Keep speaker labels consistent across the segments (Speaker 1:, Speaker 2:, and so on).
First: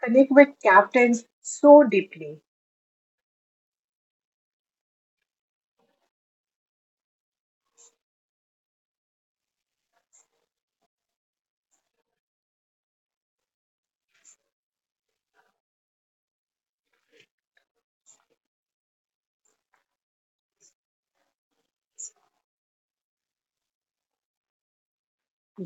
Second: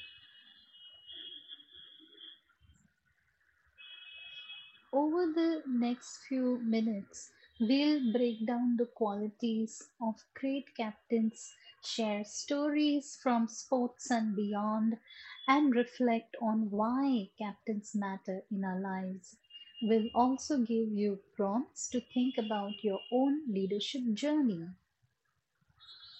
Speaker 1: connect with captains so deeply.
Speaker 2: Over the next few minutes, we'll break down the qualities of great captains, share stories from sports and beyond, and reflect on why captains matter in our lives. We'll also give you prompts to think about your own leadership journey.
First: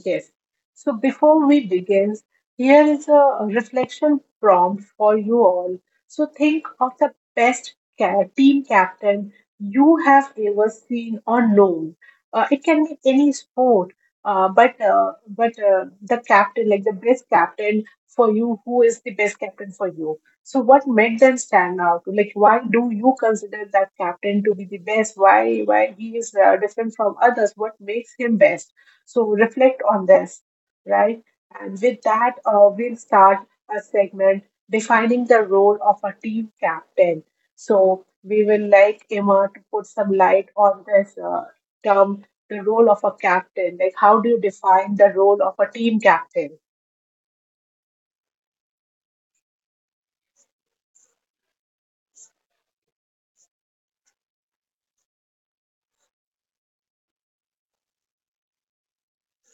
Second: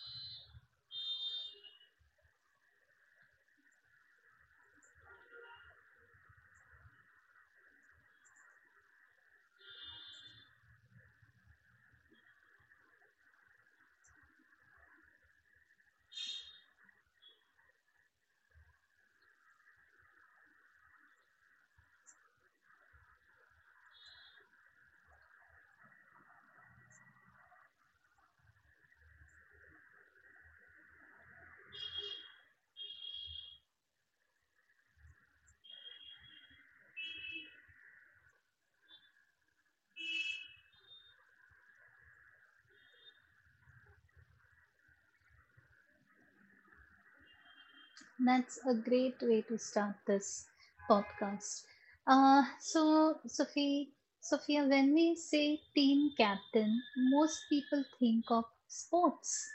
Speaker 1: Yes. So before we begin, here is a reflection prompt for you all. So think of the team captain you have ever seen or known. It can be any sport, but the captain, like the best captain for you, who is the best captain for you? So what made them stand out? Like why do you consider that captain to be the best? Why he is different from others? What makes him best? So reflect on this, right? And with that, we'll start a segment defining the role of a team captain. So we will like Emma to put some light on this term, the role of a captain. Like, how do you define the role of a team captain?
Speaker 2: That's a great way to start this podcast. So, Sophia, when we say team captain, most people think of sports,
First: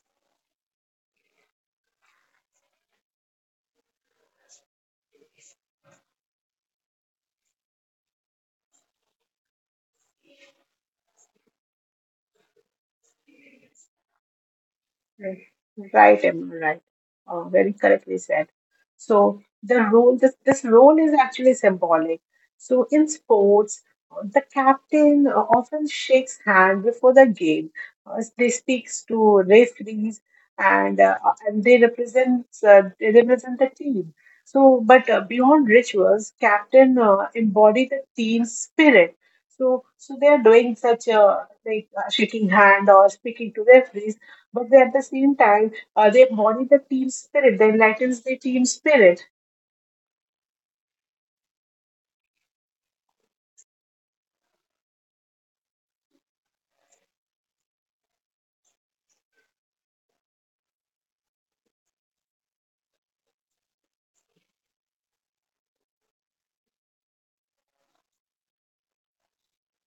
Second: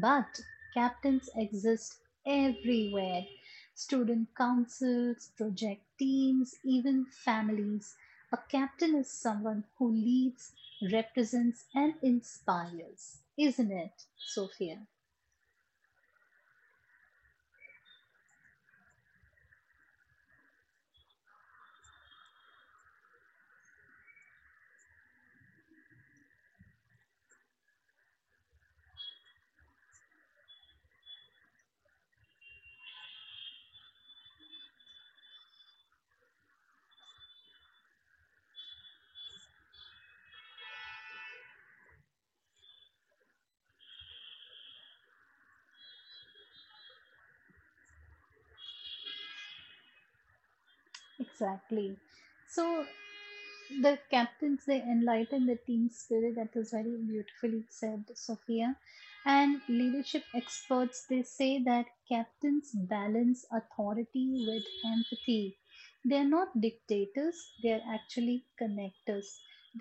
Speaker 2: but captains exist everywhere. Student councils, project teams, even families. A captain is someone who leads, represents, and inspires, isn't it, Sophia?
Speaker 1: Right, Emma, right. Very correctly said. So the role, this role is actually symbolic. So in sports, the captain often shakes hand before the game. They speaks to referees and uh, and they represent the team. So, but beyond rituals, captain embody the team's spirit. So they are doing such shaking hand or speaking to referees but they, at the same time, they embody the team spirit, they enlightens the team spirit.
Speaker 2: Exactly. So, the captains, they enlighten the team spirit. That was very beautifully said, Sophia. And leadership experts, they say that captains balance authority with empathy. They're not dictators, they're actually connectors.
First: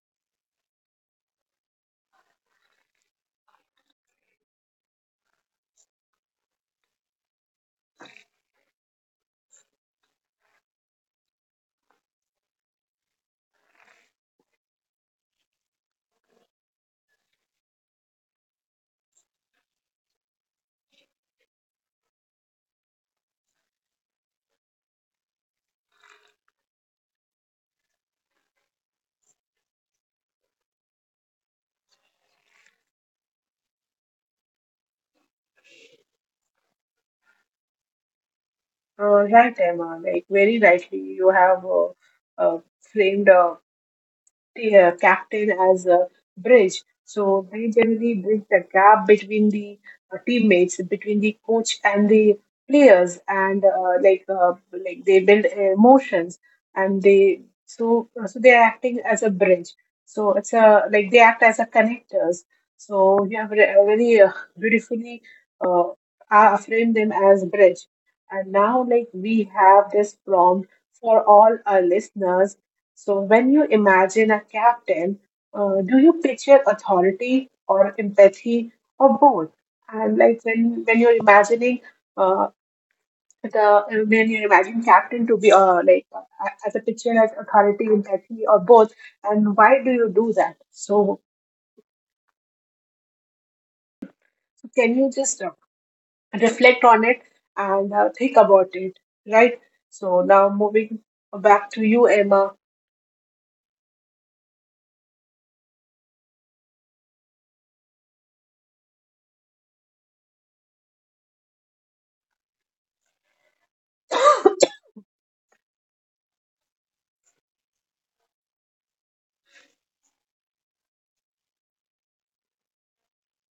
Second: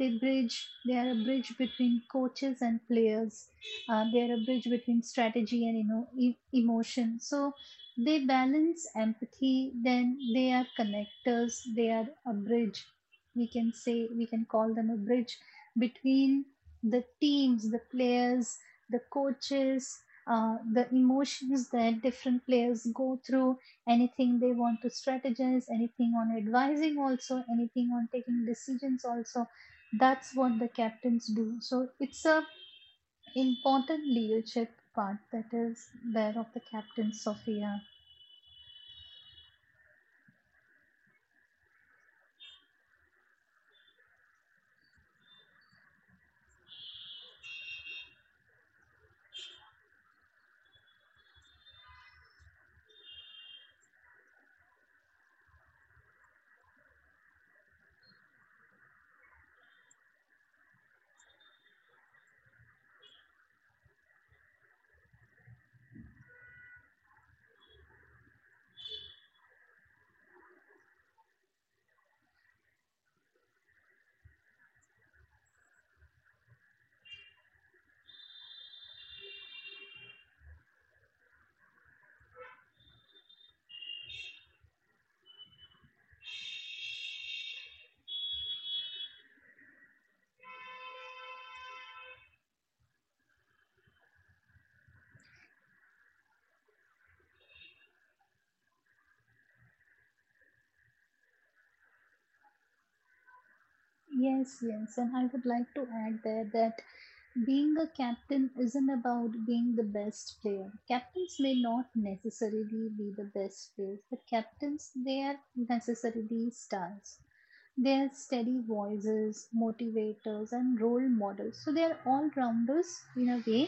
Speaker 2: They bridge, they are a bridge between coaches and players. They are a bridge between strategy and, you know, emotion. So they balance empathy, then they are connectors, they are a bridge, we can say, we can call them a bridge between the teams, the players, the coaches, the emotions that different players go through, anything they want to strategize, anything on advising also, anything on taking decisions also. That's what the captains do. So it's a important leadership part that is there of the captain, Sophia.
Speaker 1: Right, Emma, like very rightly, you have uh, uh, framed uh, the captain as a bridge. So they generally bridge the gap between the teammates, between the coach and the players, and like they build emotions, and they so they are acting as a bridge. So it's a like they act as a connectors. So you have really beautifully uh, framed them as bridge. And now, like we have this prompt for all our listeners so, when you imagine a captain, do you picture authority or empathy or both? And like when you're imagining uh, the when you imagine captain to be as a picture as authority, empathy or both, and why do you do that? So, can you just reflect on it and think about it, right? So now moving back to you, Emma.
Speaker 2: Yes, yes, and I would like to add there that being a captain isn't about being the best player. Captains may not necessarily be the best players, but captains, they are necessarily stars. They are steady voices, motivators, and role models. So they are all rounders in a way.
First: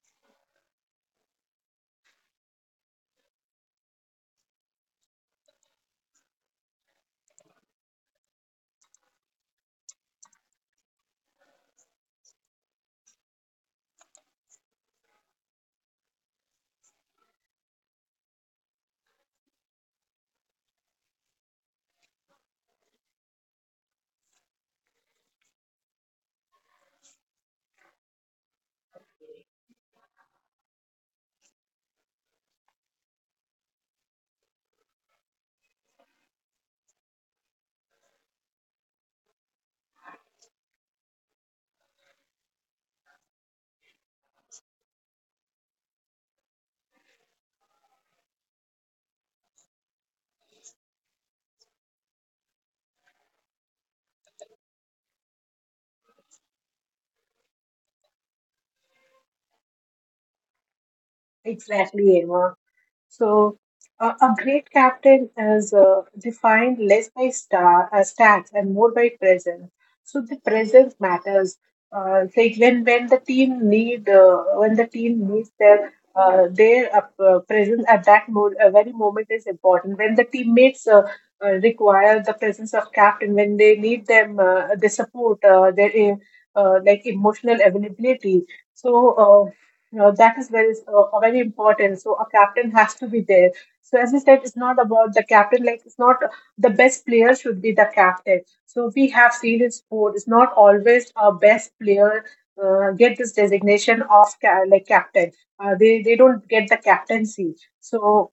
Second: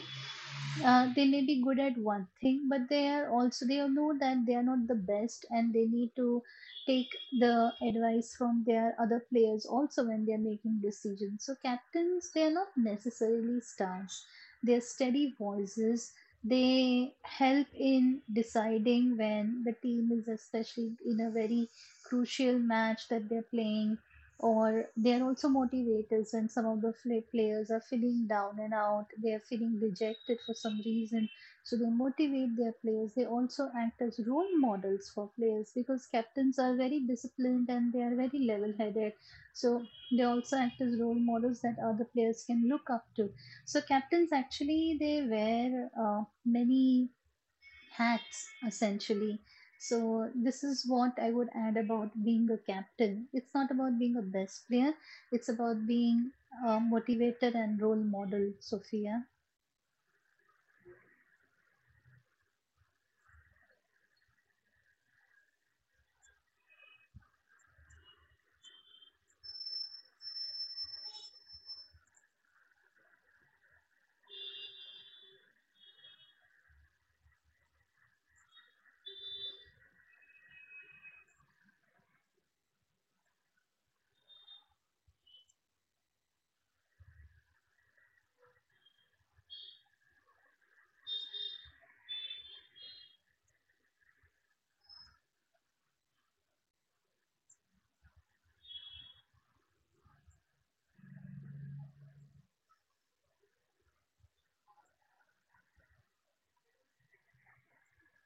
Speaker 2: They may be good at one thing, but they are also, they know that they are not the best and they need to take the advice from their other players also when they are making decisions. So captains, they are not necessarily stars, they are steady voices. They help in deciding when the team is, especially in a very crucial match that they're playing, or they're also motivators when some of the players are feeling down and out, they're feeling rejected for some reason. So they motivate their players. They also act as role models for players because captains are very disciplined and they are very level headed. So they also act as role models that other players can look up to. So captains actually, they wear many hats essentially. So this is what I would add about being a captain. It's not about being a best player, it's about being a motivator and role model, Sophia.
Speaker 1: Exactly, Emma. So, a great captain is defined less by stats and more by presence. So the presence matters. Like when the team needs their presence at that very moment is important. When the teammates require the presence of captain, when they need them, their support, their like emotional availability. So you know that is very important. So a captain has to be there. So as I said, it's not about the captain. Like it's not the best player should be the captain. So we have seen in sport, it's not always a best player get this designation of captain. They don't get the captaincy. So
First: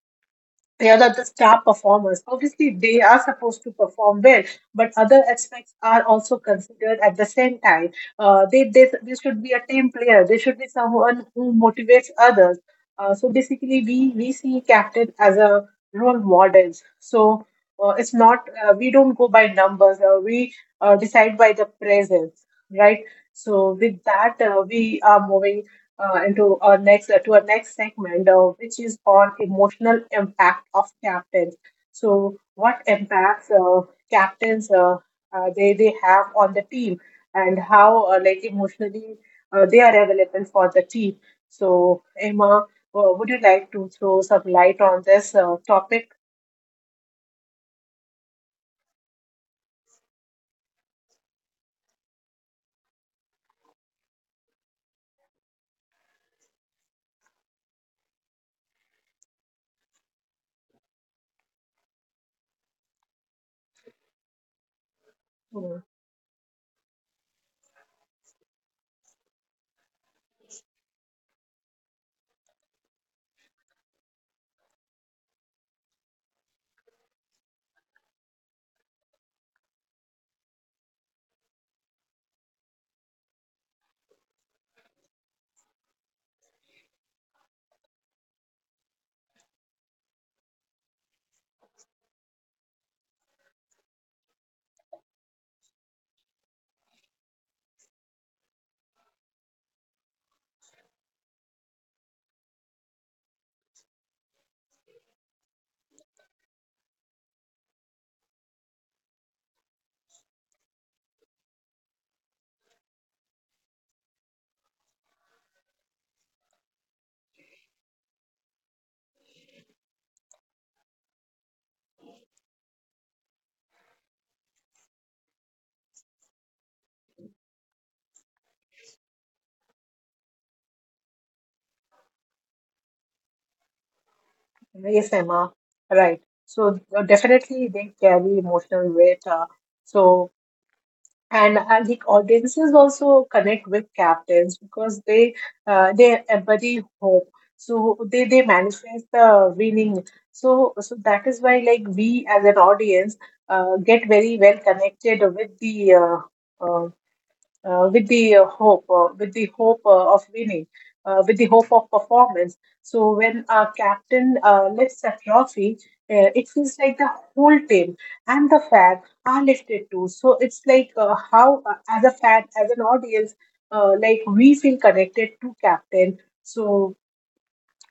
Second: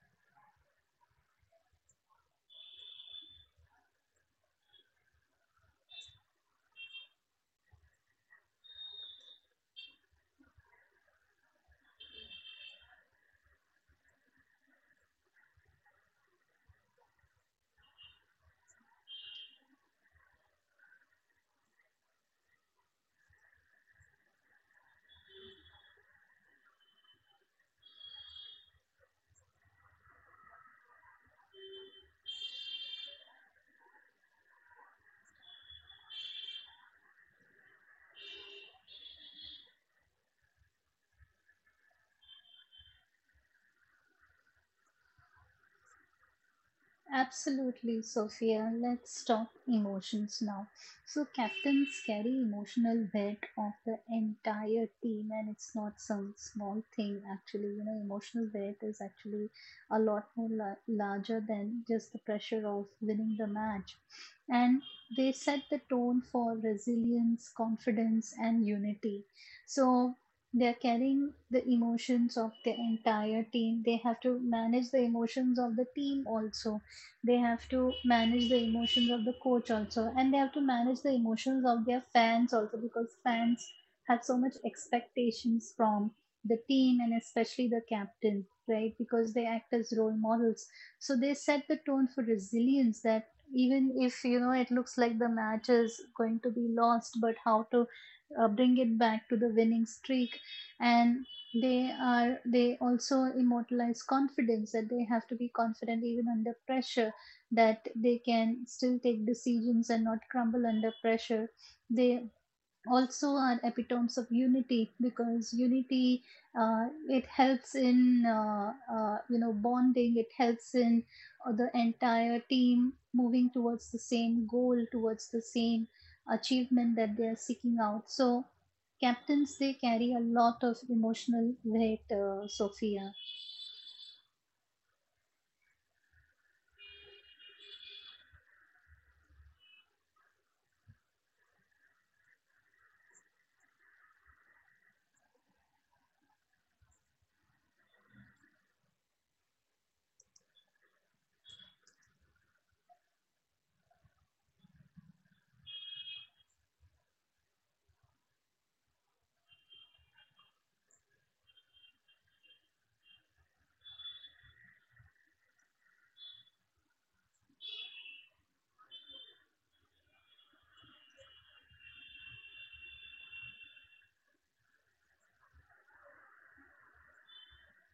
Speaker 1: they are the star performers. Obviously, they are supposed to perform well, but other aspects are also considered at the same time. They should be a team player. They should be someone who motivates others. So basically, we see captain as a role models. So it's not we don't go by numbers. We decide by the presence, right? So with that, we are moving into our next to our next segment, which is on emotional impact of captains. So, what impacts captains they have on the team, and how like emotionally they are available for the team. So, Emma, would you like to throw some light on this topic?
Speaker 2: Absolutely, Sophia. Let's talk emotions now. So, captains carry emotional weight of the entire team, and it's not some small thing. Actually, you know, emotional weight is actually a lot more larger than just the pressure of winning the match. And they
Speaker 1: Mm,
Speaker 2: set the tone for resilience, confidence, and unity. So, they're carrying the emotions of the entire team. They have to manage the emotions of the team also, they have to manage the emotions of the coach also, and they have to manage the emotions of their fans also, because fans have so much expectations from the team and especially the captain, right, because they act as role models. So they set the tone for resilience, that even if, you know, it looks like the match is going to be lost, but how to bring it back to the winning streak. And they are, they also immortalize confidence, that they have to be confident even under pressure, that they can still take decisions and not crumble under pressure. They also are epitomes of unity, because unity, it helps in, you know, bonding, it helps in the entire team moving towards the same goal, towards the same achievement that they are seeking out. So captains, they carry a lot of emotional weight, Sophia.
Speaker 1: Yes, Emma. Right. So definitely they carry emotional weight. So and I think audiences also connect with captains because they embody hope. So they manifest the winning. So that is why like we as an audience get very well connected with the uh, hope, of winning, with the hope of performance. So when our captain lifts a trophy, it feels like the whole team and the fan are lifted too. So it's like as a fan, as an audience, like we feel connected to captain. So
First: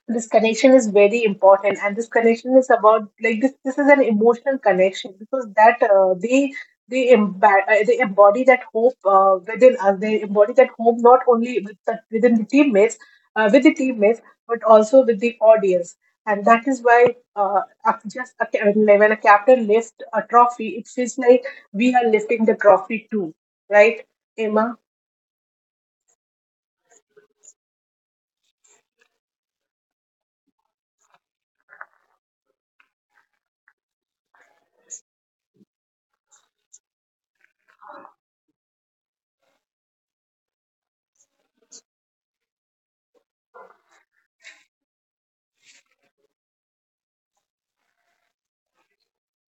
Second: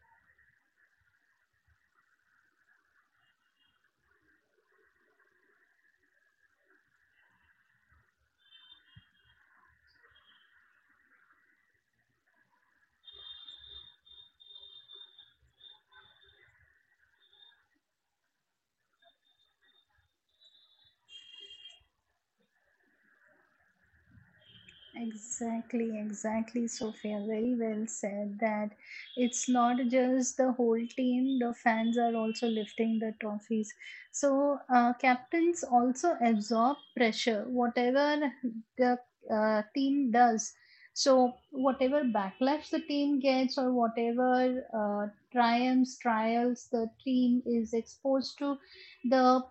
Speaker 1: this connection is very important and this connection is about like this is an emotional connection because that they, emba- they embody that hope within us. They embody that hope not only within the teammates with the teammates but also with the audience, and that is why when a captain lifts a trophy it feels like we are lifting the trophy too, right, Emma?
Speaker 2: Exactly, exactly, Sophia. Very well said that it's not just the whole team, the fans are also lifting the trophies. So, captains also absorb pressure, whatever the team does. So, whatever backlash the team gets, or whatever triumphs, trials the team is exposed to, the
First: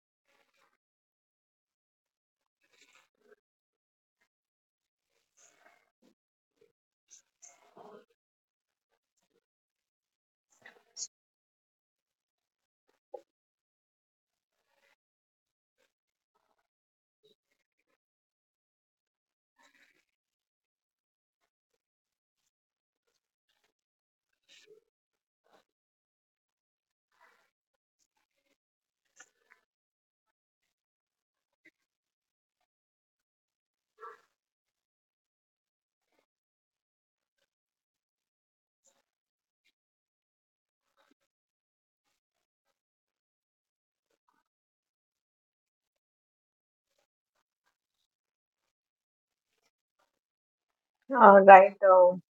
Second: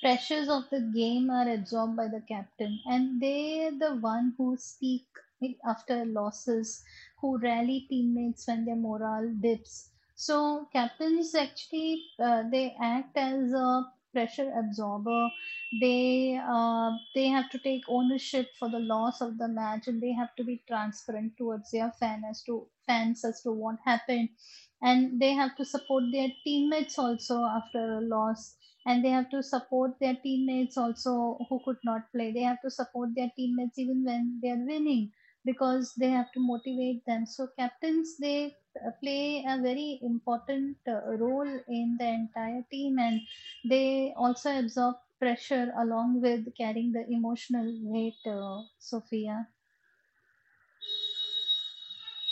Speaker 2: pressures of the game are absorbed by the captain, and they're the one who speak after losses, who rally teammates when their morale dips. So captains actually they act as a pressure absorber. They have to take ownership for the loss of the match, and they have to be transparent towards their fan, as to fans, as to what happened. And they have to support their teammates also after a loss, and they have to support their teammates also who could not play. They have to support their teammates even when they are winning, because they have to motivate them. So captains, they play a very important role in the entire team, and they also absorb pressure along with carrying the emotional weight. Sophia.
Speaker 1: uh, right um,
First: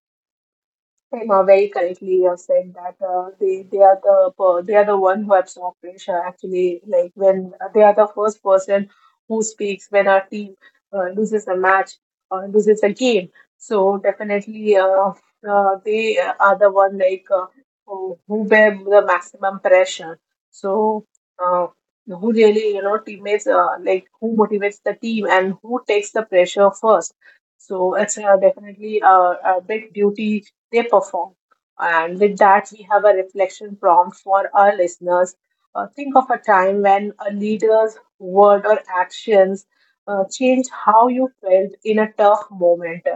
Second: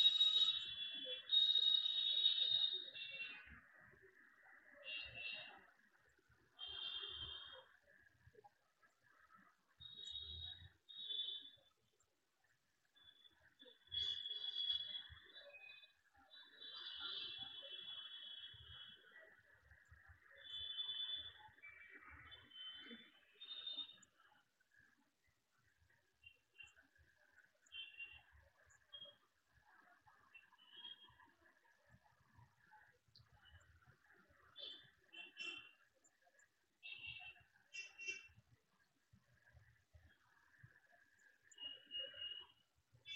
Speaker 1: Prema, very correctly you have said that they are the one who absorb pressure actually like when they are the first person who speaks when our team loses a match or loses a game. So definitely they are the one who bear the maximum pressure. So uh, who really you know teammates like who motivates the team and who takes the pressure first. So it's definitely a big duty they perform. And with that, we have a reflection prompt for our listeners. Think of a time when a leader's word or actions changed how you felt in a tough moment,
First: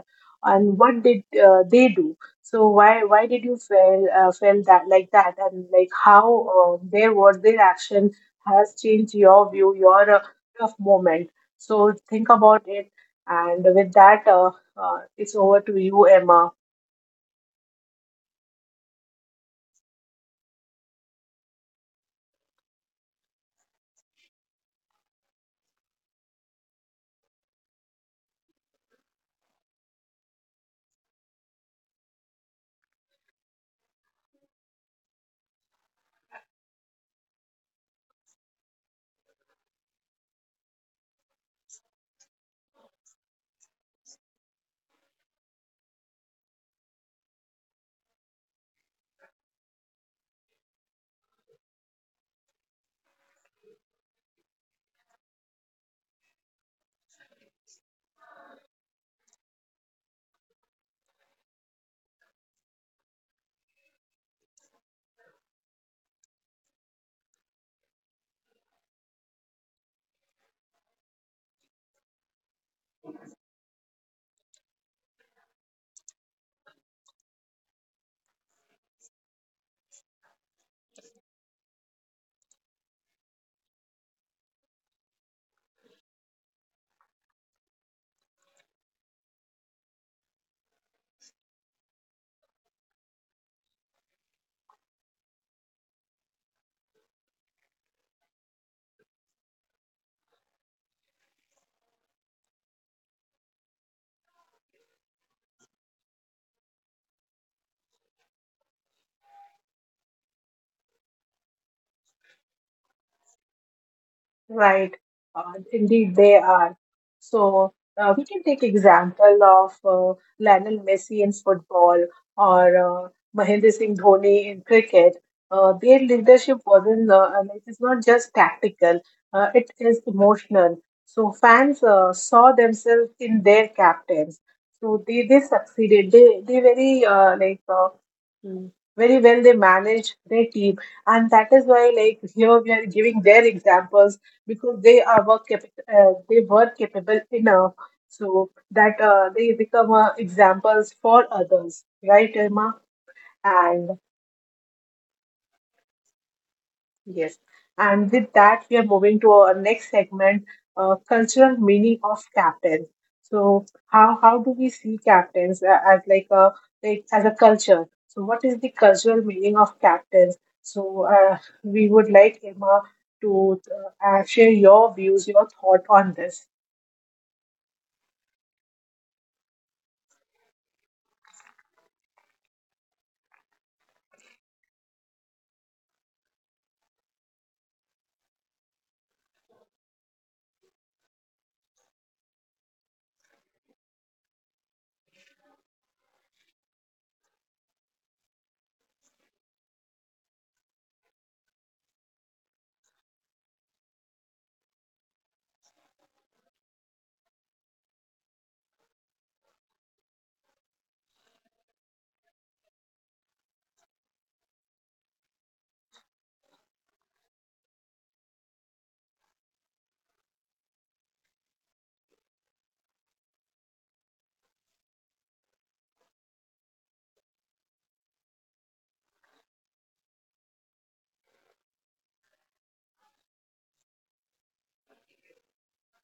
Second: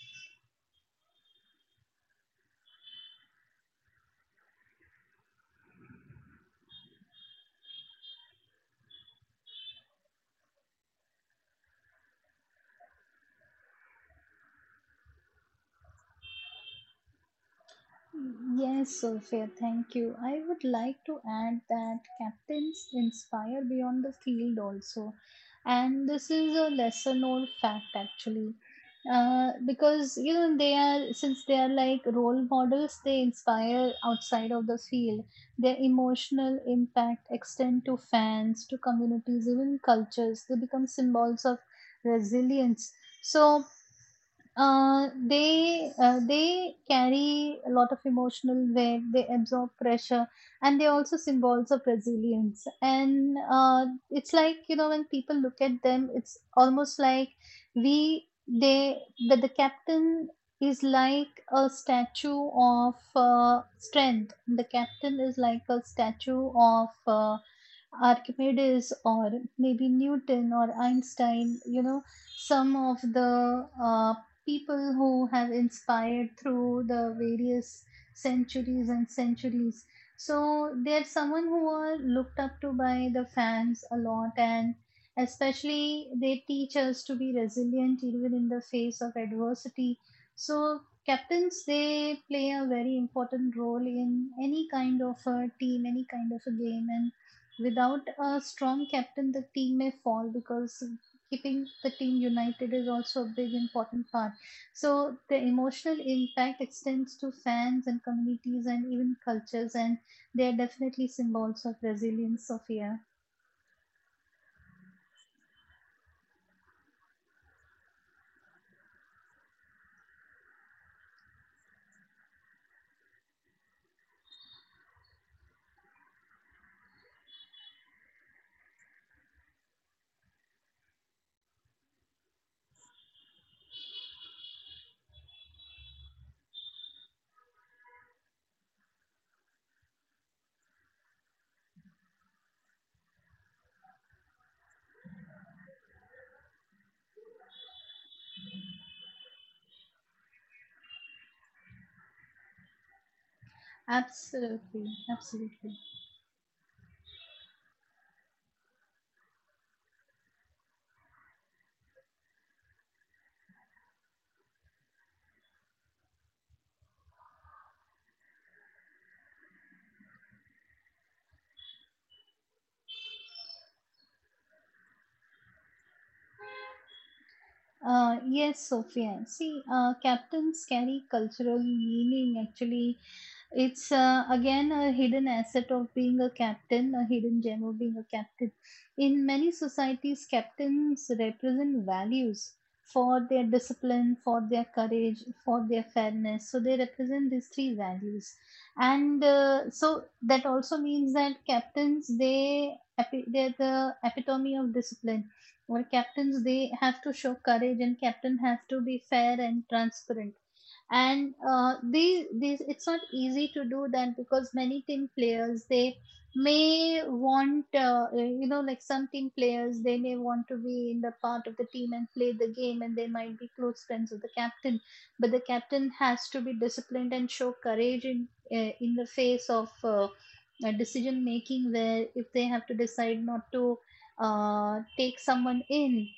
Speaker 1: and what did they do? So why did you feel felt that like that, and like how their word, their action has changed your view, your tough moment. So think about it, and with that, it's over to you, Emma.
Speaker 2: Yes, Sophia, thank you. I would like to add that captains inspire beyond the field also. And this is a lesser known fact actually. Because, you know, they are, since they are like role models, they inspire outside of the field. Their emotional impact extend to fans, to communities, even cultures. They become symbols of resilience. So they carry a lot of emotional weight. They absorb pressure, and they're also symbols of resilience. And it's like, you know, when people look at them, it's almost like we they, that the captain is like a statue of strength. The captain is like a statue of Archimedes, or maybe Newton or Einstein, you know, some of the people who have inspired through the various centuries and centuries. So they're someone who are looked up to by the fans a lot, and especially they teach us to be resilient even in the face of adversity. So captains, they play a very important role in any kind of a team, any kind of a game, and without a strong captain, the team may fall, because keeping the team united is also a big important part. So the emotional impact extends to fans and communities and even cultures, and they are definitely symbols of resilience, Sophia.
Speaker 1: Right, indeed they are. So we can take example of Lionel Messi in football or Mahendra Singh Dhoni in cricket. Their leadership wasn't, and it is not just tactical, it is emotional. So fans saw themselves in their captains. So they succeeded. They mm, very well they managed their team, and that is why like here we are giving their examples because they were capable enough so that they become examples for others, right, Irma? And
Speaker 2: Absolutely, absolutely.
Speaker 1: yes, and with that we are moving to our next segment, cultural meaning of captains. So how do we see captains as like a like as a culture, so what is the cultural meaning of captains? So we would like Emma to share your views, your thought on this.
Speaker 2: Yes, Sophia. See, captains carry cultural meaning. Actually, it's again a hidden asset of being a captain, a hidden gem of being a captain. In many societies, captains represent values for their discipline, for their courage, for their fairness. So they represent these three values, and so that also means that captains, they they're the epitome of discipline, or captains, they have to show courage, and captain have to be fair and transparent. And these, it's not easy to do that, because many team players, they may want, you know, like some team players, they may want to be in the part of the team and play the game, and they might be close friends with the captain. But the captain has to be disciplined and show courage in, in the face of decision making, where if they have to decide not to take someone in,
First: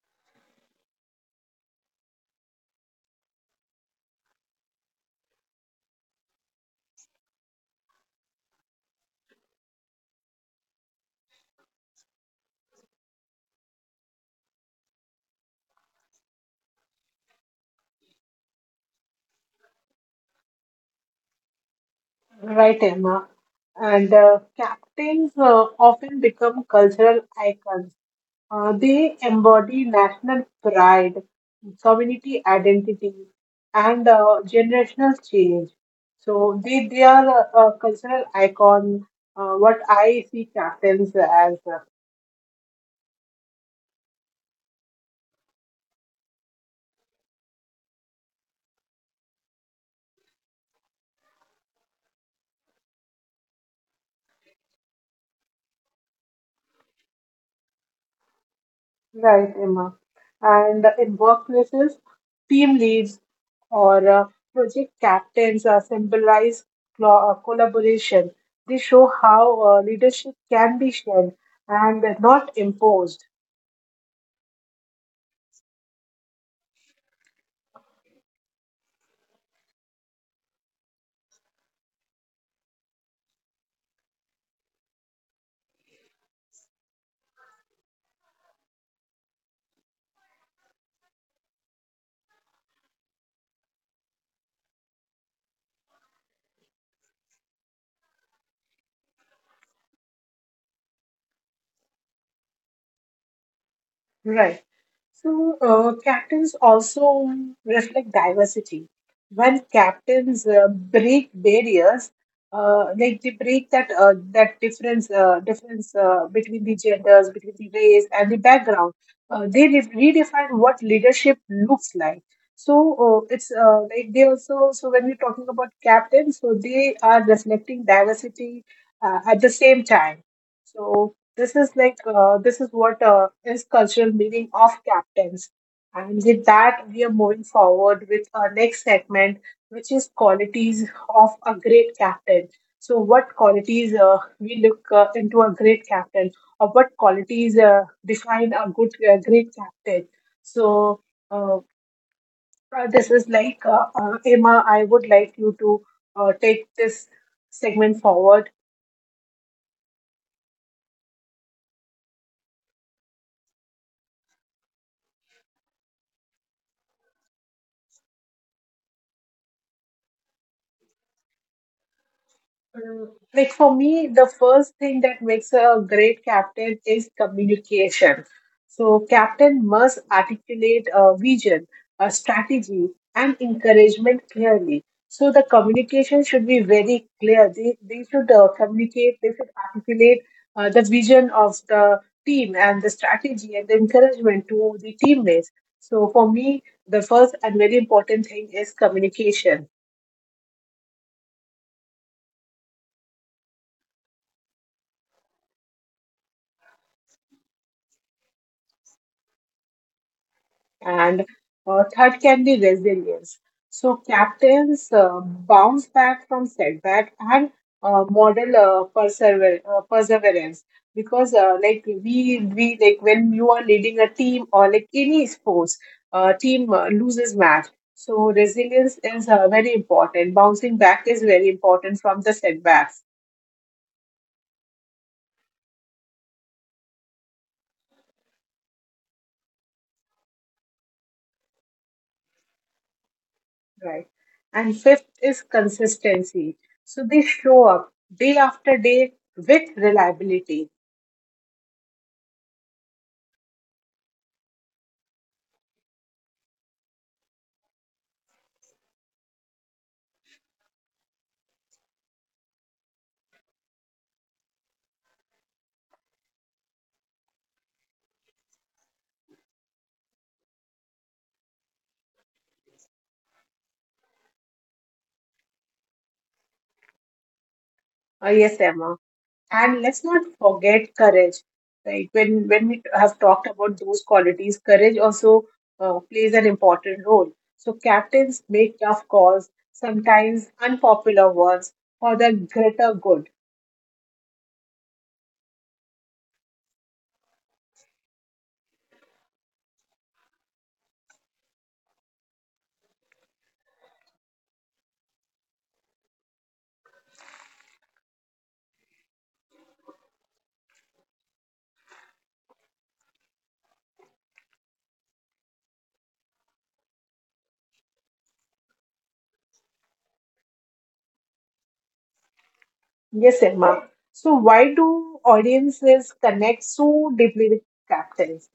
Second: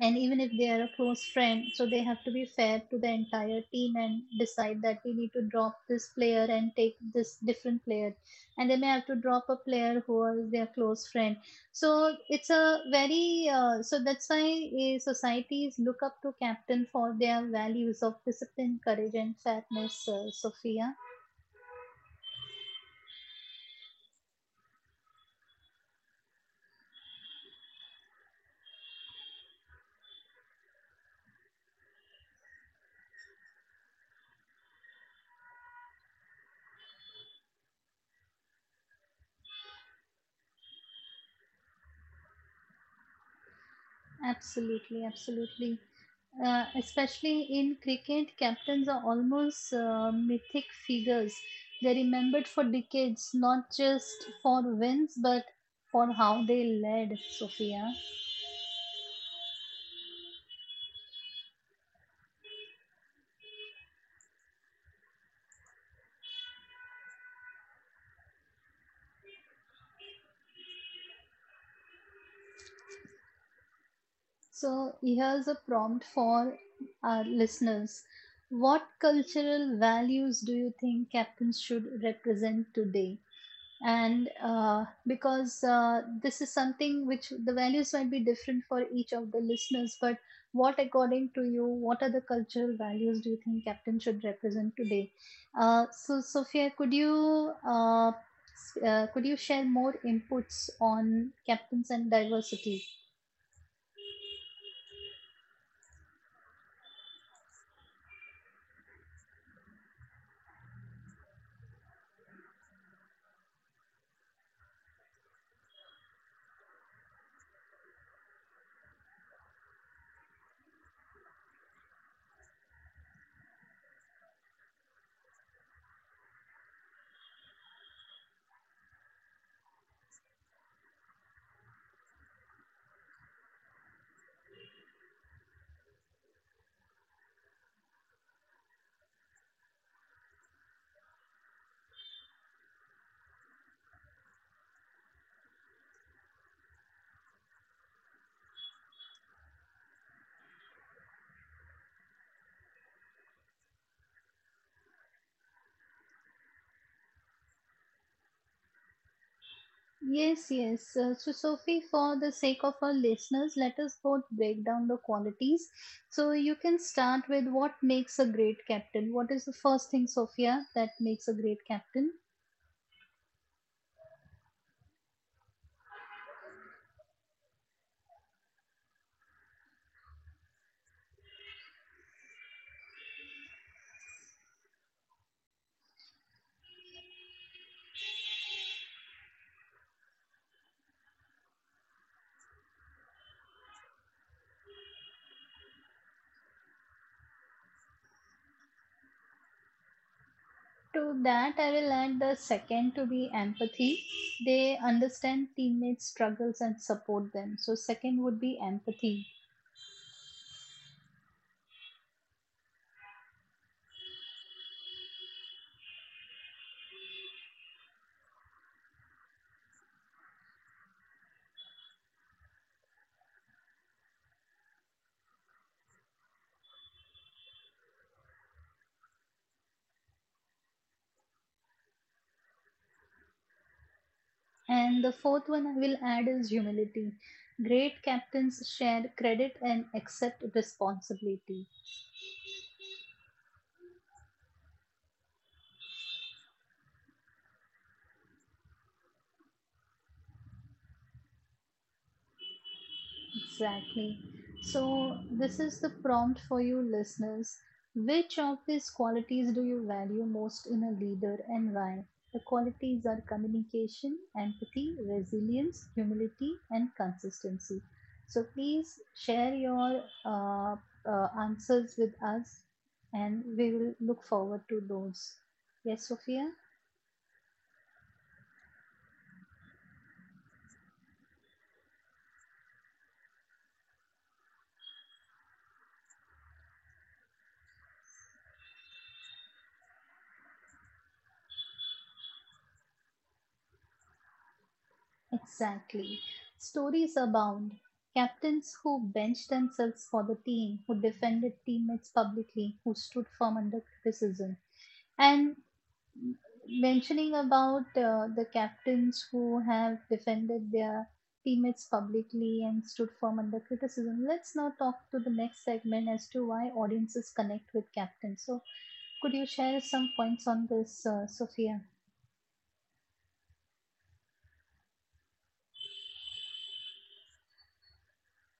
Speaker 2: and even if they are a close friend. So they have to be fair to the entire team and decide that we need to drop this player and take this different player, and they may have to drop a player who is their close friend. So it's a very so that's why societies look up to captain for their values of discipline, courage, and fairness, Sophia.
Speaker 1: Right, Emma. And captains often become cultural icons. They embody national pride, community identity, and generational change. So they are a cultural icon, what I see captains as.
Speaker 2: Absolutely, absolutely. Especially in cricket, captains are almost mythic figures. They're remembered for decades, not just for wins, but for how they led, Sophia.
Speaker 1: Right, Emma. And in workplaces, team leads or project captains symbolize collaboration. They show how leadership can be shared and not imposed.
Speaker 2: So, here's a prompt for our listeners. What cultural values do you think captains should represent today? And because this is something which the values might be different for each of the listeners, but what, according to you, what are the cultural values do you think captain should represent today? So, Sophia, could you could you share more inputs on captains and diversity?
Speaker 1: Right. So, captains also reflect diversity. When captains break barriers, like they break that difference between the genders, between the race and the background, uh, they re- redefine what leadership looks like. So it's like they also so when we're talking about captains, so they are reflecting diversity at the same time. So this is like this is what is cultural meaning of captains. And with that, we are moving forward with our next segment, which is qualities of a great captain. So, what qualities we look into a great captain, or what qualities define a great captain? So, uh, this is like Emma, I would like you to take this segment forward.
Speaker 2: Yes, yes. So, Sophie, for the sake of our listeners, let us both break down the qualities. So, you can start with what makes a great captain. What is the first thing, Sophia, that makes a great captain?
Speaker 1: Mm, Like for me, the first thing that makes a great captain is communication. So, captain must articulate a vision, a strategy, and encouragement clearly. So, the communication should be very clear. They should communicate, they should articulate the vision of the team and the strategy and the encouragement to the teammates. So, for me, the first and very important thing is communication.
Speaker 2: To that, I will add the second to be empathy. They understand teammates' struggles and support them. So, second would be empathy.
Speaker 1: And third can be resilience. So captains bounce back from setback and model perseverance, because like we like when you are leading a team or like any sports team loses match. So resilience is very important. Bouncing back is very important from the setbacks,
Speaker 2: And the fourth one I will add is humility. Great captains share credit and accept responsibility.
Speaker 1: right? And fifth is consistency. So they show up day after day with reliability.
Speaker 2: Exactly. So, this is the prompt for you listeners. Which of these qualities do you value most in a leader and why? The qualities are communication, empathy, resilience, humility, and consistency. So, please share your answers with us, and we will look forward to those. Yes, Sophia?
Speaker 1: Yes, Emma. And let's not forget courage. Like when we have talked about those qualities, courage also plays an important role. So captains make tough calls, sometimes unpopular ones, for the greater good.
Speaker 2: Exactly. Stories abound. Captains who benched themselves for the team, who defended teammates publicly, who stood firm under criticism. And mentioning about the captains who have defended their teammates publicly and stood firm under criticism, let's now talk to the next segment as to why audiences connect with captains. So, could you share some points on this, Sophia?
Speaker 1: Yes, Emma. So why do audiences connect so deeply with captains?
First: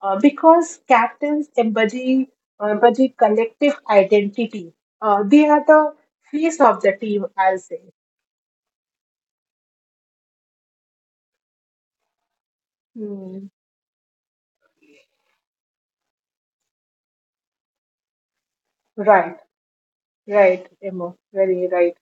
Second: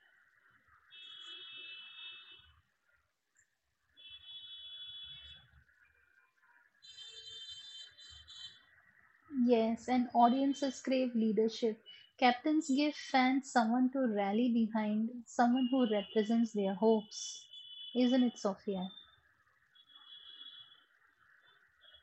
Speaker 1: Because captains embody collective identity. They are the face of the team, I'll say.
Speaker 2: Yes, and audiences crave leadership. Captains give
Speaker 1: Hmm.
Speaker 2: fans someone to rally behind, someone who represents their hopes. Isn't it, Sophia?
Speaker 1: Right, right, Emma, very right,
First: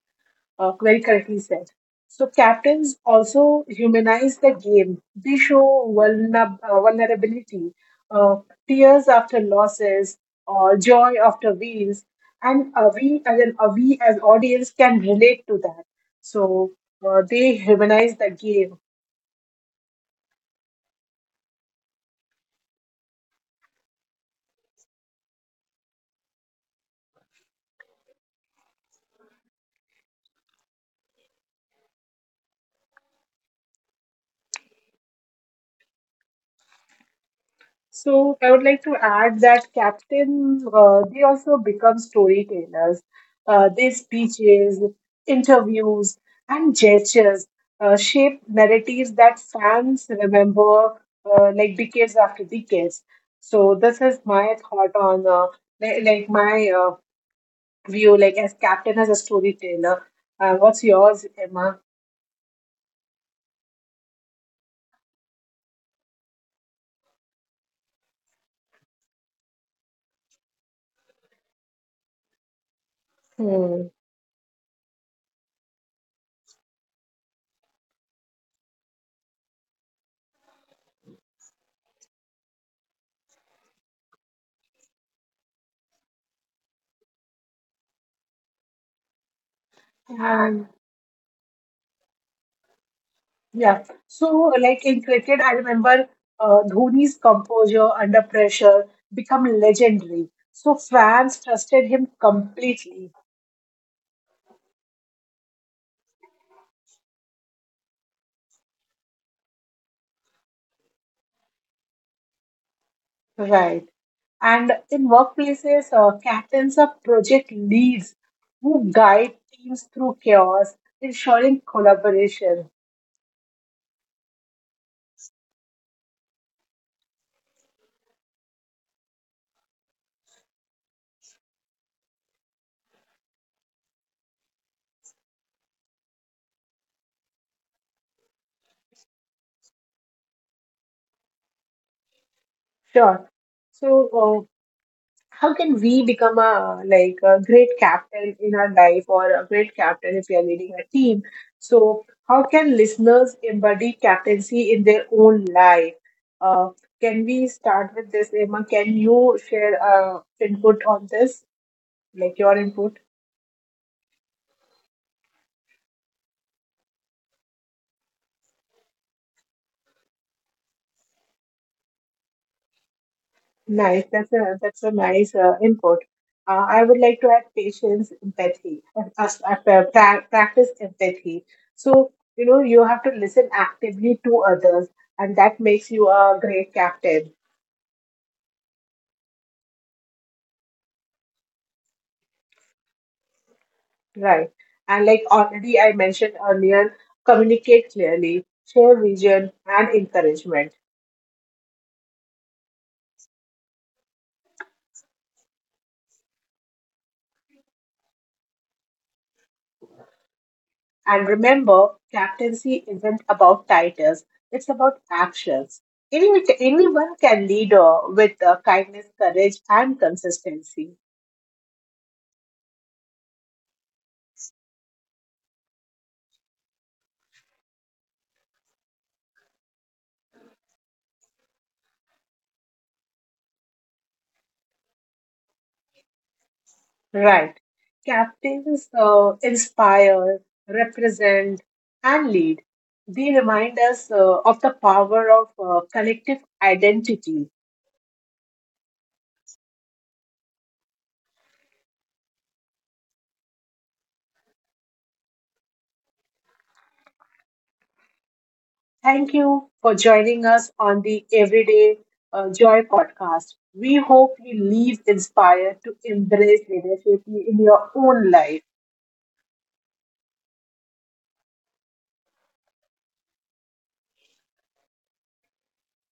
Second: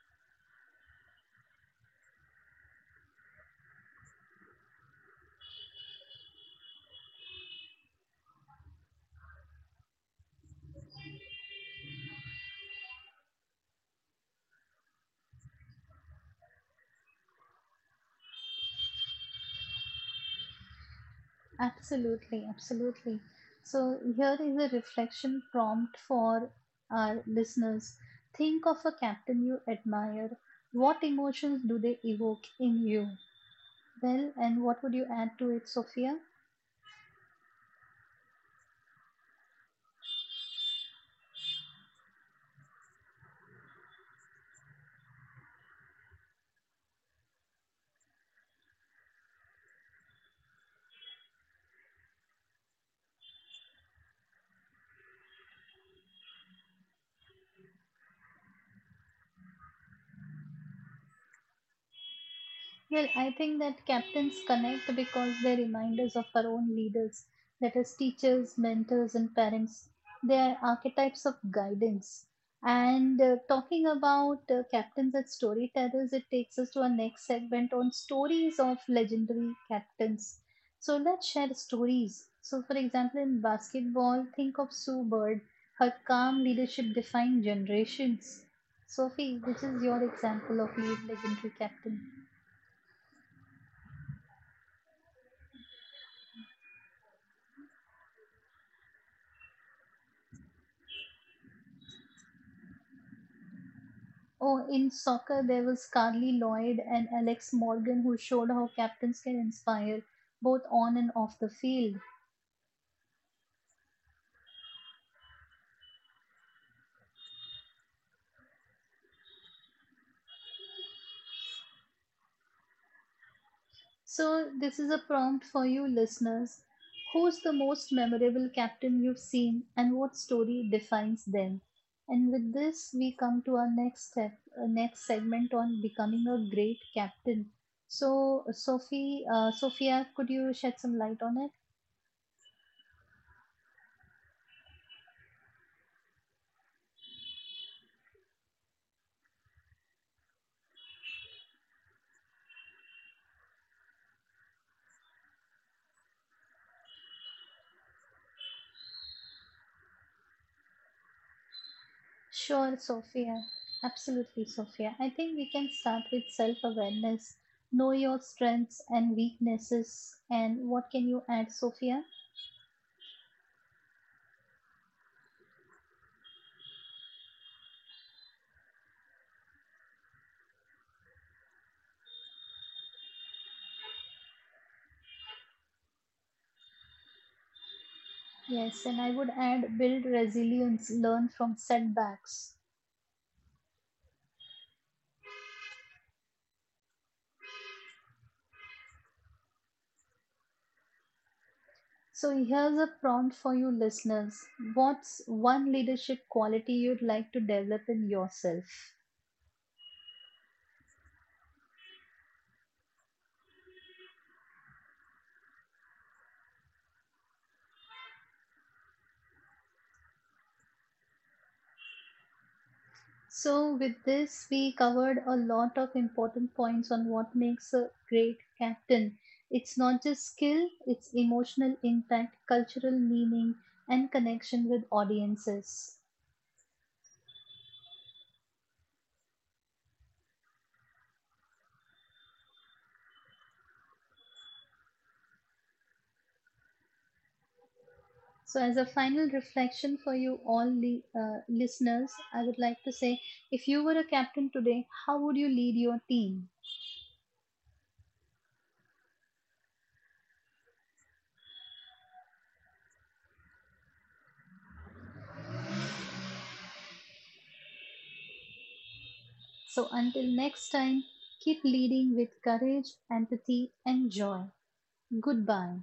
Speaker 1: very correctly said. So captains also humanize the game. They show vulnerability, uh, tears after losses, or joy after wins, and we as audience can relate to that. So they humanize the game.
Speaker 2: Absolutely, absolutely. So, here is a reflection prompt for our listeners. Think of a captain you admire. What emotions do they evoke in you? Well, and what would you add to it, Sophia?
Speaker 1: So I would like to add that captain, they also become storytellers. Their speeches, interviews, and gestures shape narratives that fans remember like decades after decades. So this is my thought on like my view, like as captain as a storyteller. What's yours, Emma?
Speaker 2: Well, I think that captains connect because they remind us of our own leaders, that is, teachers, mentors, and parents. They are archetypes of guidance. And talking
Speaker 1: Hmm.
Speaker 2: about captains and storytellers, it takes us to our next segment on stories of legendary captains. So let's share stories. So, for example, in basketball, think of Sue Bird. Her calm leadership defined generations. Sophie, which is your example of lead legendary captain?
Speaker 1: Yeah. So, like in cricket, I remember Dhoni's composure under pressure become legendary. So fans trusted him completely.
Speaker 2: Oh, in soccer, there was Carly Lloyd and Alex Morgan who showed how captains can inspire both on and off the field.
Speaker 1: Right. And in workplaces, captains are project leads who guide teams through chaos, ensuring collaboration.
Speaker 2: So, this is a prompt for you listeners. Who's the most memorable captain you've seen, and what story defines them? And with this, we come to our next step, next segment on becoming a great captain. So, Sophie, Sophia, could you shed some light on it?
Speaker 1: Sure. So, how can we become a like a great captain in our life, or a great captain if we are leading a team? So how can listeners embody captaincy in their own life? uh, can we start with this, Emma? Can you share input on this, like your
Speaker 2: Sure,
Speaker 1: input?
Speaker 2: Sophia. Absolutely, Sophia. I think we can start with self awareness. Know your strengths and weaknesses, and what can you add, Sophia?
Speaker 1: Nice. That's a nice input. I would like to add patience, empathy, and practice empathy. So you know you have to listen actively to others, and that makes you a great captain,
Speaker 2: Yes, and I would add build resilience, learn from setbacks.
Speaker 1: right? And like already I mentioned earlier, communicate clearly, share vision and encouragement.
Speaker 2: So, here's a prompt for you listeners. What's one leadership quality you'd like to develop in yourself?
Speaker 1: And remember, captaincy isn't about titles, it's about actions. Anyone can lead with kindness, courage, and consistency.
Speaker 2: So, with this, we covered a lot of important points on what makes a great captain. It's not just skill, it's emotional impact, cultural meaning, and connection with audiences.
Speaker 1: Right. Captains inspire, represent, and lead. They remind us of the power of collective identity.
Speaker 2: So, as a final reflection for you all the listeners, I would like to say, if you were a captain today, how would you lead your team?
Speaker 1: Thank you for joining us on the Everyday Joy podcast. We hope you leave inspired to embrace leadership in your own life.
Speaker 2: So, until next time, keep leading with courage, empathy, and joy. Goodbye.